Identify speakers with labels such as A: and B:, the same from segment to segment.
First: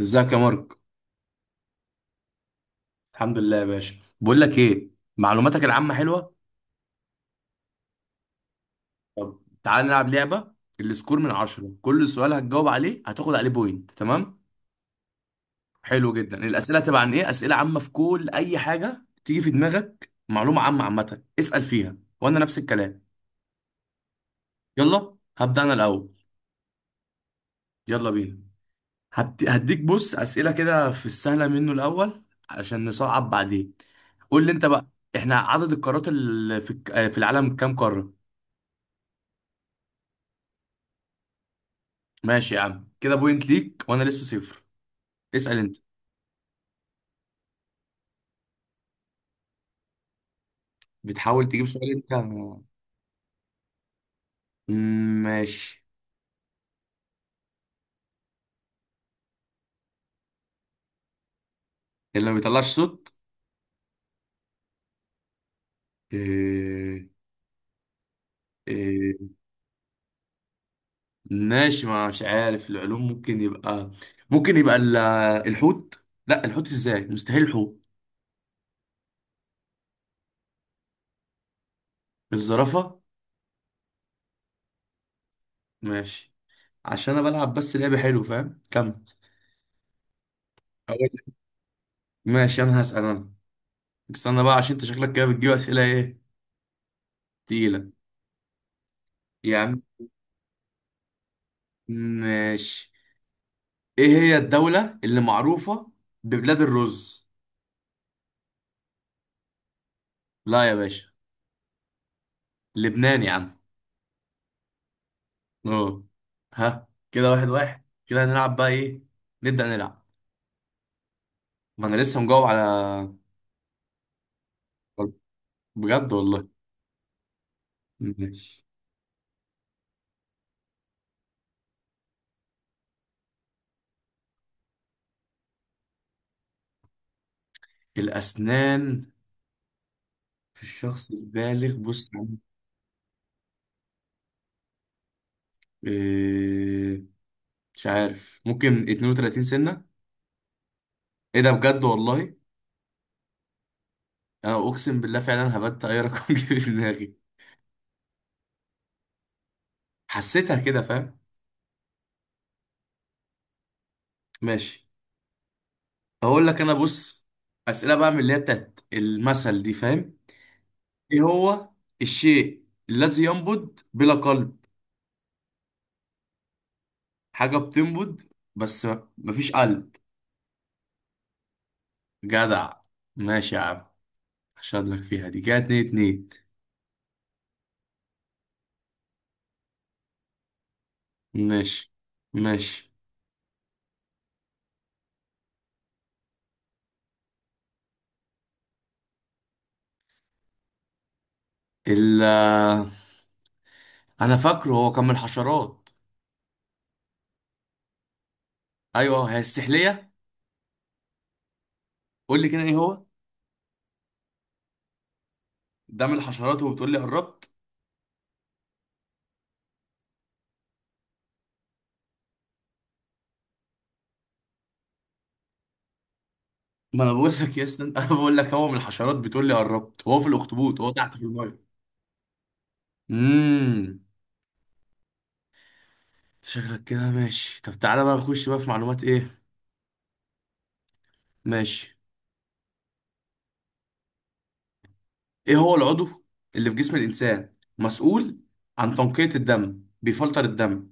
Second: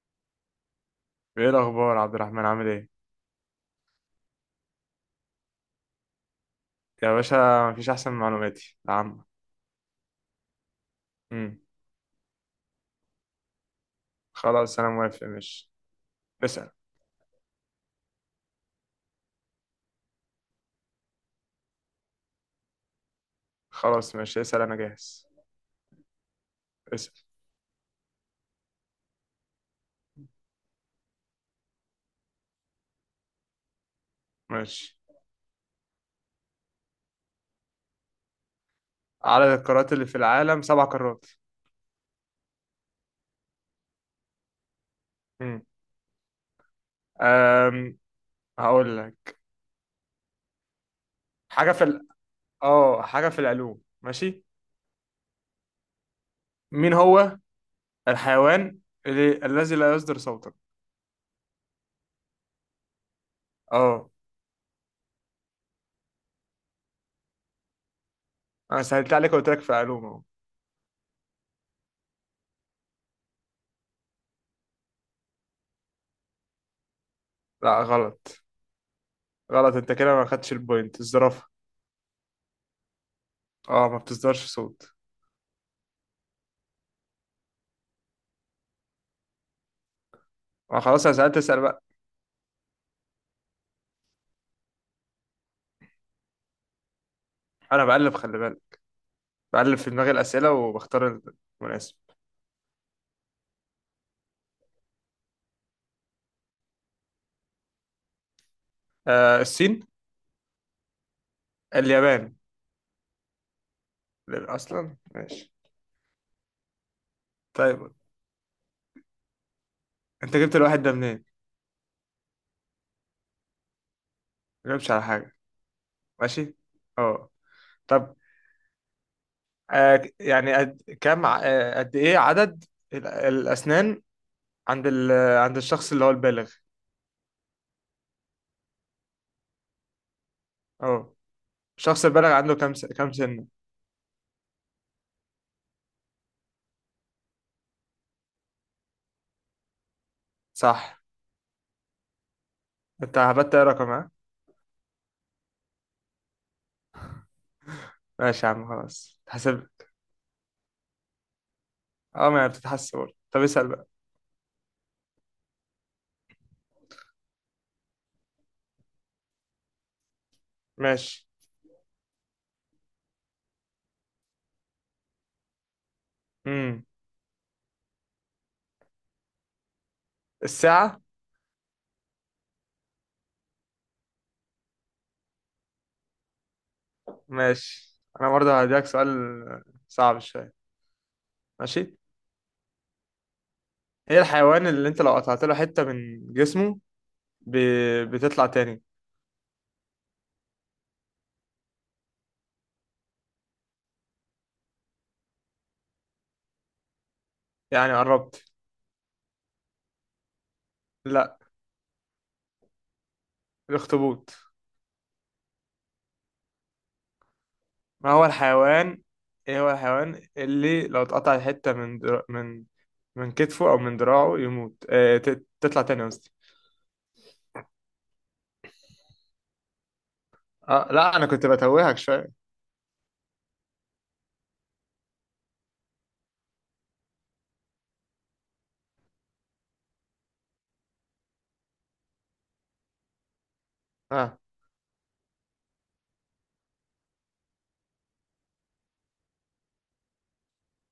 A: ازيك يا مارك.
B: ايه الاخبار عبد الرحمن، عامل ايه؟
A: الحمد لله يا باشا، بقول لك ايه؟ معلوماتك العامه حلوه.
B: يا باشا، مفيش احسن من معلوماتي العامة.
A: طب تعال نلعب لعبه. السكور من
B: امم
A: 10، كل سؤال هتجاوب عليه هتاخد عليه بوينت، تمام؟
B: خلاص انا موافق، ماشي.
A: حلو جدا.
B: اسال.
A: الاسئله هتبقى عن ايه؟ اسئله عامه في كل اي حاجه تيجي في دماغك معلومه عامه. عامه اسال فيها وانا نفس الكلام.
B: خلاص ماشي اسال، انا
A: يلا
B: جاهز.
A: هبدا انا الاول.
B: اسال
A: يلا بينا. هديك. بص اسئله كده في السهله منه الاول عشان نصعب بعدين. قول لي انت بقى.
B: ماشي.
A: احنا عدد القارات اللي في العالم كام قاره؟
B: عدد القارات اللي في العالم سبع قارات.
A: ماشي يا عم، كده بوينت ليك وانا لسه 0. اسأل
B: امم
A: انت.
B: أم... هقول لك.
A: بتحاول تجيب
B: حاجة في
A: سؤال
B: ال...
A: انت.
B: اه حاجة في العلوم ماشي.
A: ماشي.
B: مين هو الحيوان الذي لا يصدر صوتا؟
A: اللي ما بيطلعش صوت.
B: اه،
A: إيه...
B: انا سهلت
A: إيه...
B: عليك وقلت لك في العلوم اهو.
A: ماشي، ما مش عارف العلوم. ممكن يبقى، ممكن يبقى ال- الحوت؟ لا، الحوت ازاي؟ مستحيل الحوت.
B: لا غلط. غلط انت كده، ما خدتش البوينت. الزرافة.
A: الزرافة.
B: اه، ما بتصدرش صوت.
A: ماشي، عشان انا بلعب بس لعبة حلو، فاهم؟ كمل.
B: ما خلاص،
A: أقول
B: انا
A: لك.
B: سألت، اسأل بقى.
A: ماشي انا هسأل انا. استنى بقى عشان انت شكلك كده بتجيب اسئلة ايه،
B: انا
A: تقيلة.
B: بقلب، خلي بالك،
A: يا
B: بقلب
A: عم
B: في دماغي الاسئله وبختار المناسب.
A: ماشي. ايه هي الدولة اللي معروفة ببلاد الرز؟
B: آه الصين.
A: لا يا باشا.
B: اليابان.
A: لبنان يا عم.
B: اصلا ماشي.
A: اه. ها كده 1-1،
B: طيب.
A: كده هنلعب بقى ايه. نبدأ نلعب.
B: انت جبت الواحد ده منين؟
A: ما انا لسه مجاوب على.
B: ما جبتش على حاجه.
A: بجد والله.
B: ماشي. اه. طب.
A: ماشي.
B: آه يعني قد كم ع- آه، قد ايه عدد الاسنان عند عند الشخص اللي هو البالغ؟
A: الأسنان في الشخص
B: اه،
A: البالغ،
B: الشخص
A: بص يا
B: البالغ
A: عم.
B: عنده كم سنه؟
A: إيه... مش عارف، ممكن 32 سنة.
B: صح.
A: ايه ده؟ بجد والله.
B: انت هبت ايه رقم، ها؟
A: انا اقسم بالله فعلا هبت اي رقم جه في دماغي.
B: ماشي يا عم، خلاص تحسب.
A: حسيتها كده، فاهم.
B: اه، ما هي بتتحسب. طب اسال بقى.
A: ماشي. اقول لك انا، بص اسئله بقى من اللي هي بتاعت المثل دي، فاهم. ايه
B: ماشي.
A: هو الشيء الذي ينبض بلا قلب؟
B: امم
A: حاجه بتنبض بس مفيش قلب.
B: الساعه.
A: جدع. ماشي يا عم، اشهد لك فيها دي. كده 2-2.
B: ماشي، انا برضه هديك سؤال صعب شويه. ماشي.
A: ماشي. ماشي.
B: ايه الحيوان اللي انت لو قطعت له حته من جسمه ب... بتطلع تاني؟
A: ال انا فاكره هو كان من الحشرات.
B: يعني قربت.
A: ايوه، هي السحليه.
B: لا.
A: قول لي كده، ايه هو؟
B: الاخطبوط.
A: ده من الحشرات وبتقول لي قربت؟
B: ما هو الحيوان. ايه هو الحيوان اللي لو اتقطع حته من من كتفه او من دراعه يموت، تطلع تاني قصدي.
A: ما انا بقول لك يا اسطى، انا بقول لك هو من الحشرات بتقول لي قربت، هو في الاخطبوط
B: اه
A: هو تحت
B: لا،
A: في
B: انا كنت
A: الميه.
B: بتوهك شويه.
A: امم شكلك كده ماشي. طب تعالى بقى، نخش بقى في معلومات ايه. ماشي.
B: اه،
A: ايه هو العضو اللي في جسم الانسان مسؤول عن تنقية الدم، بيفلتر الدم؟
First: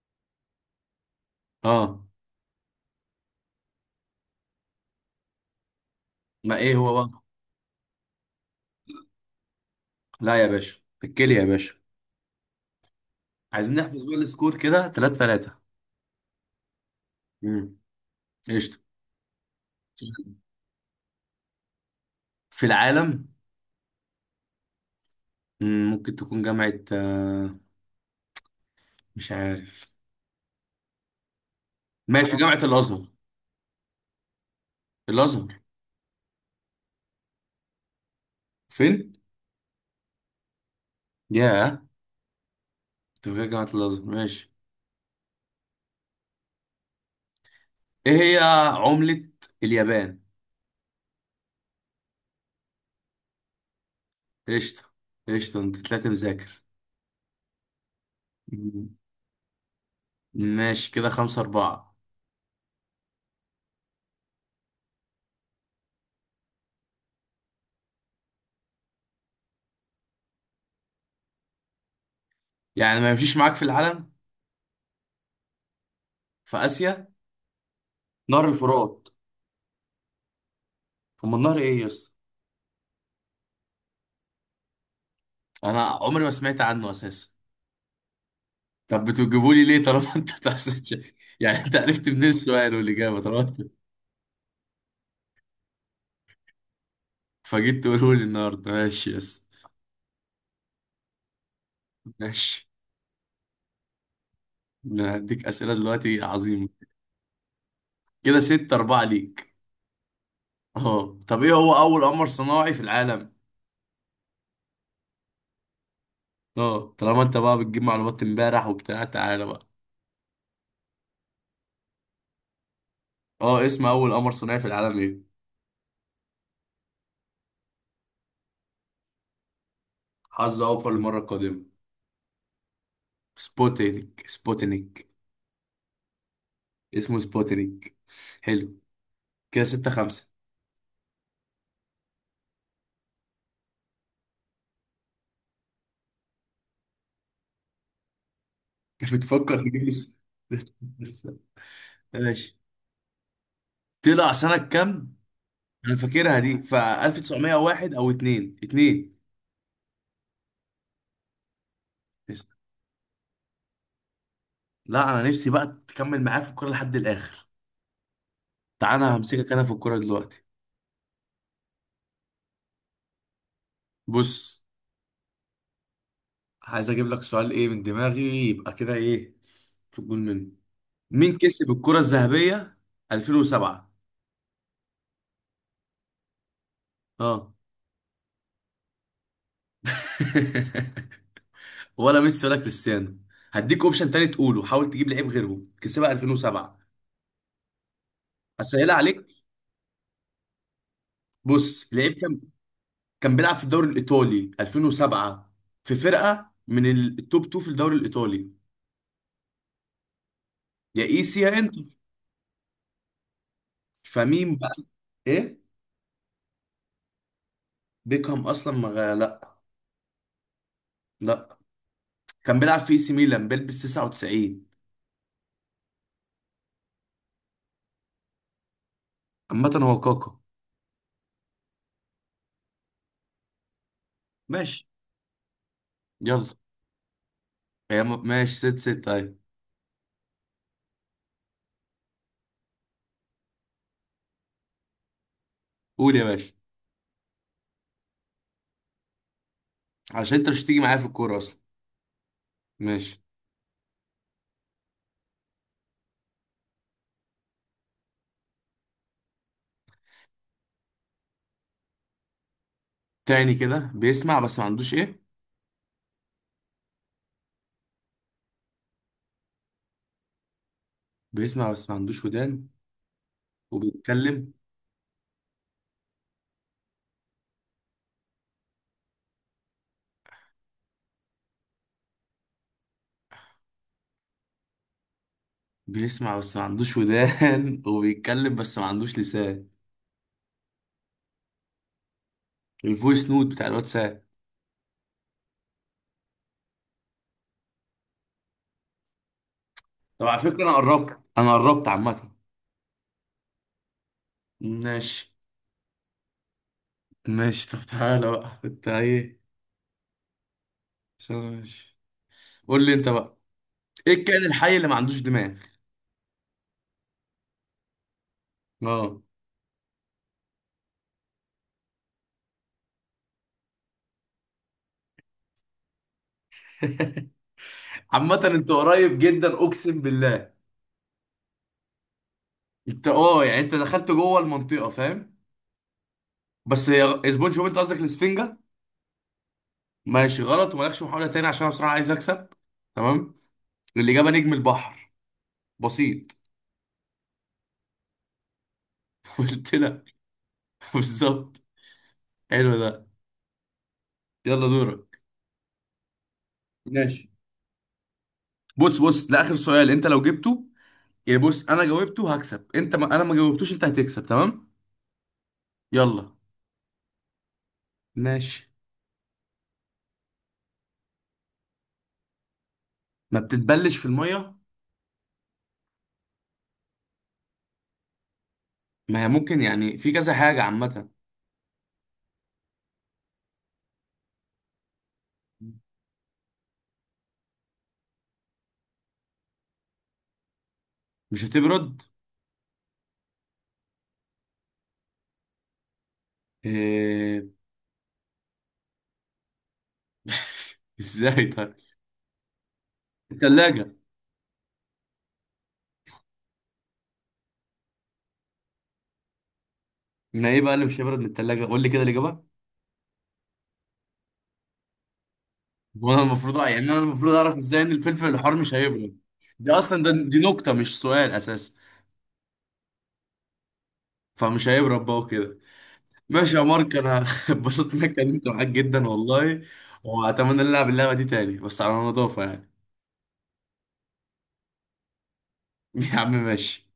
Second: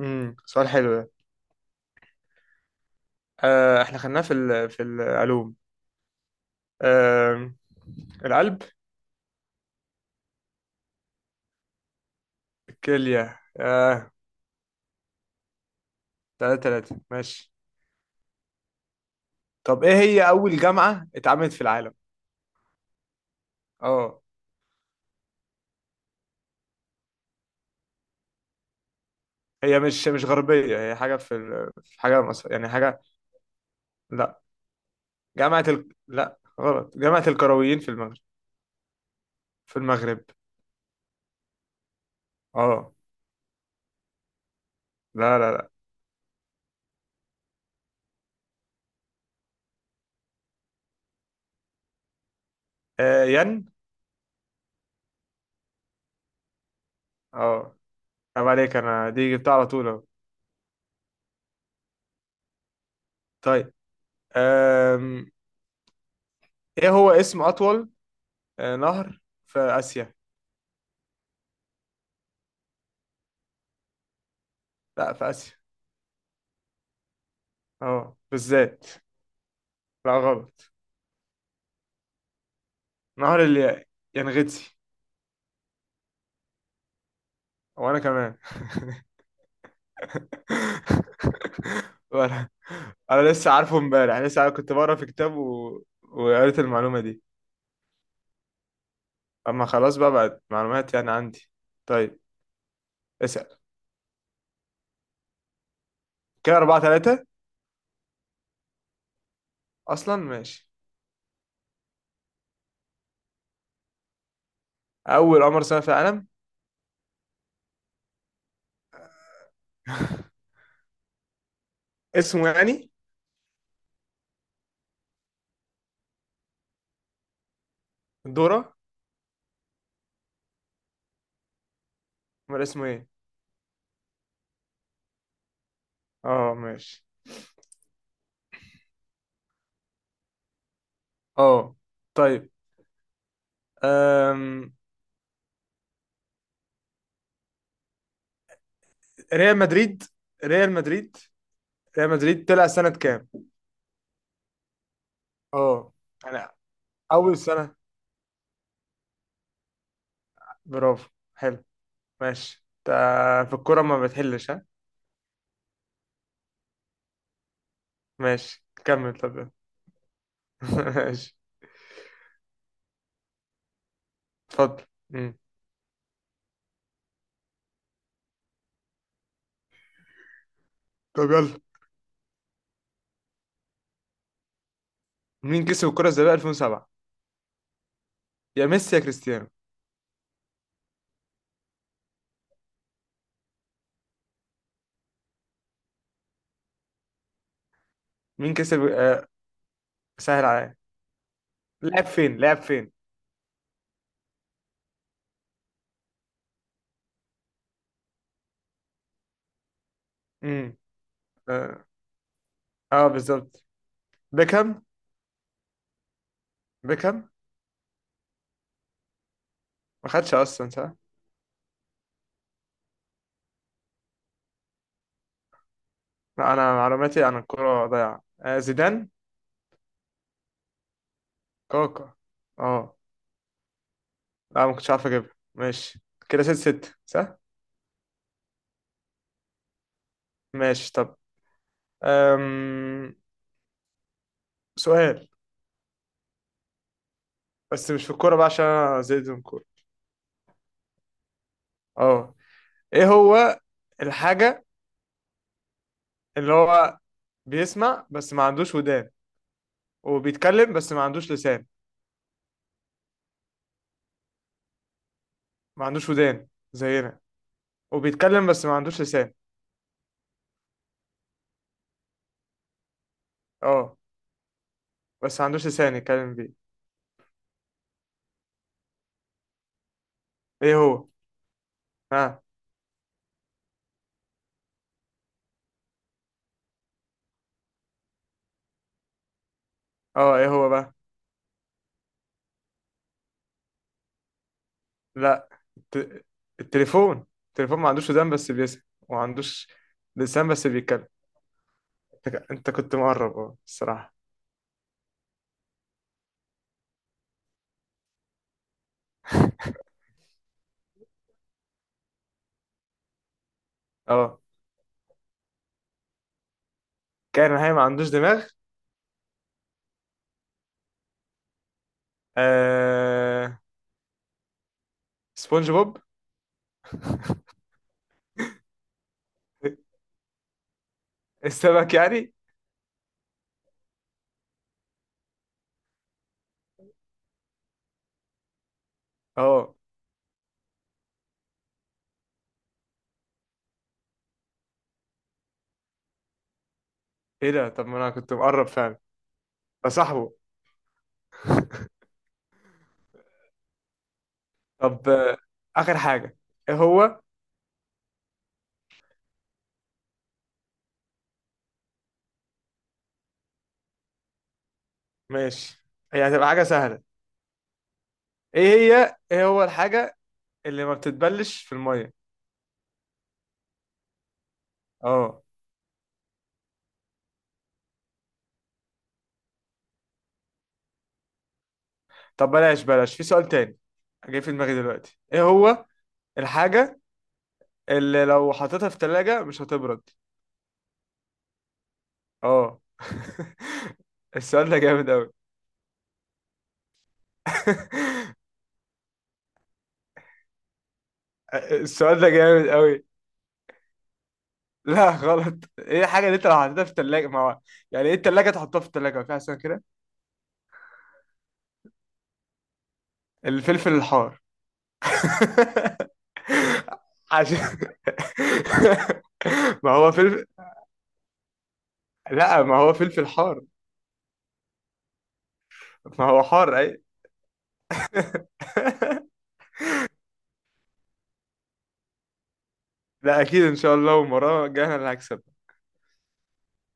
B: سؤال حلو ده.
A: اه.
B: آه، احنا خدناه في العلوم.
A: ما ايه هو بقى؟
B: آه، القلب.
A: لا يا باشا، الكلية يا باشا.
B: الكليه
A: عايزين نحفظ
B: آه.
A: بقى السكور كده 3-3.
B: تلاتة تلاتة ماشي.
A: امم قشطة.
B: طب ايه هي أول جامعة اتعملت في العالم؟
A: في العالم.
B: اه،
A: ممكن تكون جامعة، مش
B: هي
A: عارف.
B: مش غربية، هي في حاجة
A: ماشي،
B: مصر،
A: جامعة
B: يعني حاجة.
A: الأزهر.
B: لا.
A: الأزهر.
B: لا غلط، جامعة القرويين في المغرب.
A: فين؟
B: في المغرب.
A: ياه.
B: اه.
A: كنت فاكر جامعة الأزهر. ماشي.
B: لا لا لا.
A: ايه هي عملة اليابان؟
B: آه ين.
A: قشطة. قشطة، انت طلعت مذاكر.
B: اه. طب عليك،
A: مم.
B: انا دي جبتها على طول اهو.
A: ماشي كده 5-4.
B: طيب. آم... ايه هو اسم أطول نهر في آسيا؟
A: يعني ما يمشيش معاك في العالم؟
B: لا، في آسيا.
A: في آسيا.
B: اه
A: نهر
B: بالذات.
A: الفرات.
B: لا غلط،
A: أما النهر إيه يا اسطى؟
B: نهر اليانغتسي.
A: أنا عمري ما سمعت عنه أساسا.
B: وانا كمان
A: طب بتجيبوا لي ليه طالما أنت تحسن. يعني أنت عرفت منين
B: ولا.
A: السؤال والإجابة
B: انا
A: طالما
B: لسه
A: أنت
B: عارفه، امبارح لسه عارف، كنت بقرا في كتاب وقريت المعلومه دي.
A: فجيت تقوله لي النهاردة؟ ماشي يا اسطى.
B: اما خلاص بقى، بقت معلومات يعني عندي. طيب.
A: ماشي.
B: اسال.
A: أنا هديك أسئلة دلوقتي
B: كده
A: عظيمة.
B: أربعة ثلاثة.
A: كده 6-4 ليك.
B: اصلا ماشي.
A: أه طب، إيه هو أول قمر صناعي في العالم؟
B: اول قمر صنع في العالم.
A: أه، طالما أنت بقى بتجيب معلومات إمبارح وبتاع، تعالى بقى.
B: اسمه يعني.
A: اه، اسم اول قمر صناعي في العالم ايه؟
B: دورة.
A: حظ اوفر للمره القادمه.
B: امال اسمه ايه؟
A: سبوتينيك. سبوتينيك.
B: اه، ماشي.
A: اسمه سبوتينيك. حلو. كده 6-5.
B: اه، طيب. أم... ريال
A: بتفكر تجيب لي
B: مدريد. ريال مدريد ريال مدريد
A: ماشي.
B: طلع سنة كام؟
A: طلع سنة كام؟
B: اه،
A: أنا فاكرها
B: انا.
A: دي ف
B: اول سنة.
A: 1901 أو 2 2.
B: برافو. حلو. ماشي انت. في الكورة ما بتحلش، ها؟
A: لا أنا نفسي بقى تكمل معايا في الكورة لحد الآخر.
B: ماشي
A: تعالى
B: كمل
A: أنا
B: طب.
A: همسكك أنا في الكورة دلوقتي.
B: ماشي،
A: بص.
B: اتفضل. مم.
A: عايز أجيب لك سؤال إيه من دماغي، يبقى كده إيه في الجول منه.
B: طب
A: مين
B: يلا،
A: كسب الكرة الذهبية 2007؟
B: مين كسب الكرة الذهبية 2007؟
A: اه.
B: يا ميسي يا كريستيانو.
A: ولا ميسي ولا كريستيانو. هديك اوبشن تاني تقوله، حاول تجيب لعيب غيرهم كسبها 2007.
B: مين كسب؟
A: اسهلها عليك.
B: سهل عليا.
A: بص،
B: لعب
A: لعيب
B: فين؟
A: كان
B: لعب فين؟
A: بيلعب في الدوري الايطالي 2007. في فرقه من التوب 2 في الدوري الايطالي.
B: امم
A: يا ايسي يا انتر.
B: اه، آه بالظبط.
A: فمين بقى؟
B: بيكهام.
A: ايه؟
B: بيكهام.
A: بيكهام. اصلا ما غ- لا.
B: ما خدش اصلا صح.
A: لا، كان بيلعب في اي سي ميلان بيلبس 99.
B: لا. انا معلوماتي عن الكرة ضايعة. زيدان.
A: عامه هو كاكا.
B: كاكا. اه. لا، ما
A: ماشي.
B: كنتش عارف اجيبها. ماشي. كده
A: يلا.
B: ست ست صح.
A: ماشي 6-6 طيب.
B: ماشي طب. أم... سؤال،
A: قول يا باشا.
B: بس مش في الكورة بقى، عشان انا زهقت من الكورة.
A: عشان انت مش هتيجي معايا في الكوره اصلا.
B: اه. ايه
A: ماشي.
B: هو الحاجة اللي هو بيسمع بس ما عندوش ودان، وبيتكلم بس ما عندوش لسان؟
A: تاني كده، بيسمع بس ما عندوش ايه؟
B: ما عندوش ودان زينا، وبيتكلم بس ما عندوش لسان.
A: بيسمع بس ما عندوش ودان.
B: اه،
A: وبيتكلم.
B: بس ما عندوش لسان يتكلم بيه. ايه هو؟ ها؟
A: بيسمع بس ما عندوش ودان وبيتكلم بس ما عندوش لسان.
B: اه. ايه هو بقى؟
A: الفويس نوت بتاع الواتساب.
B: لا. الت... التليفون ما عندوش ودان بس بيسمع، وما عندوش
A: طب على
B: لسان
A: فكرة
B: بس
A: انا
B: بيتكلم.
A: قربت، انا قربت عامة.
B: أنت كنت مقرب، اه، الصراحة.
A: ماشي. ماشي طب تعالى بقى انت ايه. عشان ماشي. قول لي انت بقى. ايه
B: اه.
A: الكائن الحي اللي ما عندوش دماغ؟
B: كائن حي ما عندوش دماغ.
A: اه.
B: آه... سبونج بوب.
A: عامة انت قريب جدا اقسم بالله.
B: السمك يعني.
A: انت يعني انت دخلت جوه المنطقة، فاهم. بس هي سبونج بوب، انت قصدك الاسفنجة.
B: اه،
A: ماشي غلط ومالكش محاولة تاني عشان انا بصراحة عايز اكسب. تمام. الإجابة نجم البحر. بسيط.
B: ايه ده؟ طب ما انا كنت مقرب فعلا.
A: قلت
B: ده
A: لك.
B: صاحبه.
A: بالظبط. حلو ده. يلا
B: طب
A: دورك.
B: اخر حاجه. ايه هو؟
A: ماشي. بص بص ده آخر سؤال انت لو جبته. يعني بص انا جاوبته هكسب انت، ما انا ما جاوبتوش انت هتكسب، تمام.
B: ماشي. هي
A: يلا.
B: هتبقى حاجه سهله.
A: ماشي.
B: ايه هو الحاجه اللي ما بتتبلش في الميه؟
A: ما بتتبلش في المية.
B: اه.
A: ما هي ممكن يعني في كذا حاجة عامة.
B: طب بلاش بلاش، في سؤال تاني جاي في دماغي دلوقتي. ايه هو الحاجه اللي لو حطيتها في تلاجة مش هتبرد؟
A: مش هتبرد.
B: اه السؤال ده جامد قوي.
A: إيه... ازاي طيب؟
B: السؤال ده جامد قوي.
A: التلاجة.
B: لا غلط. ايه الحاجة اللي انت لو حطيتها في التلاجة؟ ما هو يعني ايه التلاجة، تحطها في التلاجة ما في احسن كده.
A: ما ايه بقى اللي مش هيبرد من التلاجة؟ قول لي كده الإجابة.
B: الفلفل الحار.
A: وانا المفروض، يعني انا المفروض اعرف
B: عشان
A: ازاي ان الفلفل الحار مش هيبرد. دي
B: ما
A: اصلا، ده
B: هو
A: دي
B: فلفل.
A: نكته مش سؤال اساسا.
B: لا، ما هو فلفل حار،
A: فمش هيبرد بقى وكده.
B: ما هو
A: ماشي يا
B: حار
A: مارك.
B: اي.
A: انا اتبسطت اني اتكلمت معاك جدا والله. واتمنى نلعب اللعبه دي تاني بس على نظافه يعني.
B: لا اكيد ان شاء الله، ومرة جاي انا اللي هكسب.
A: يا عم ماشي.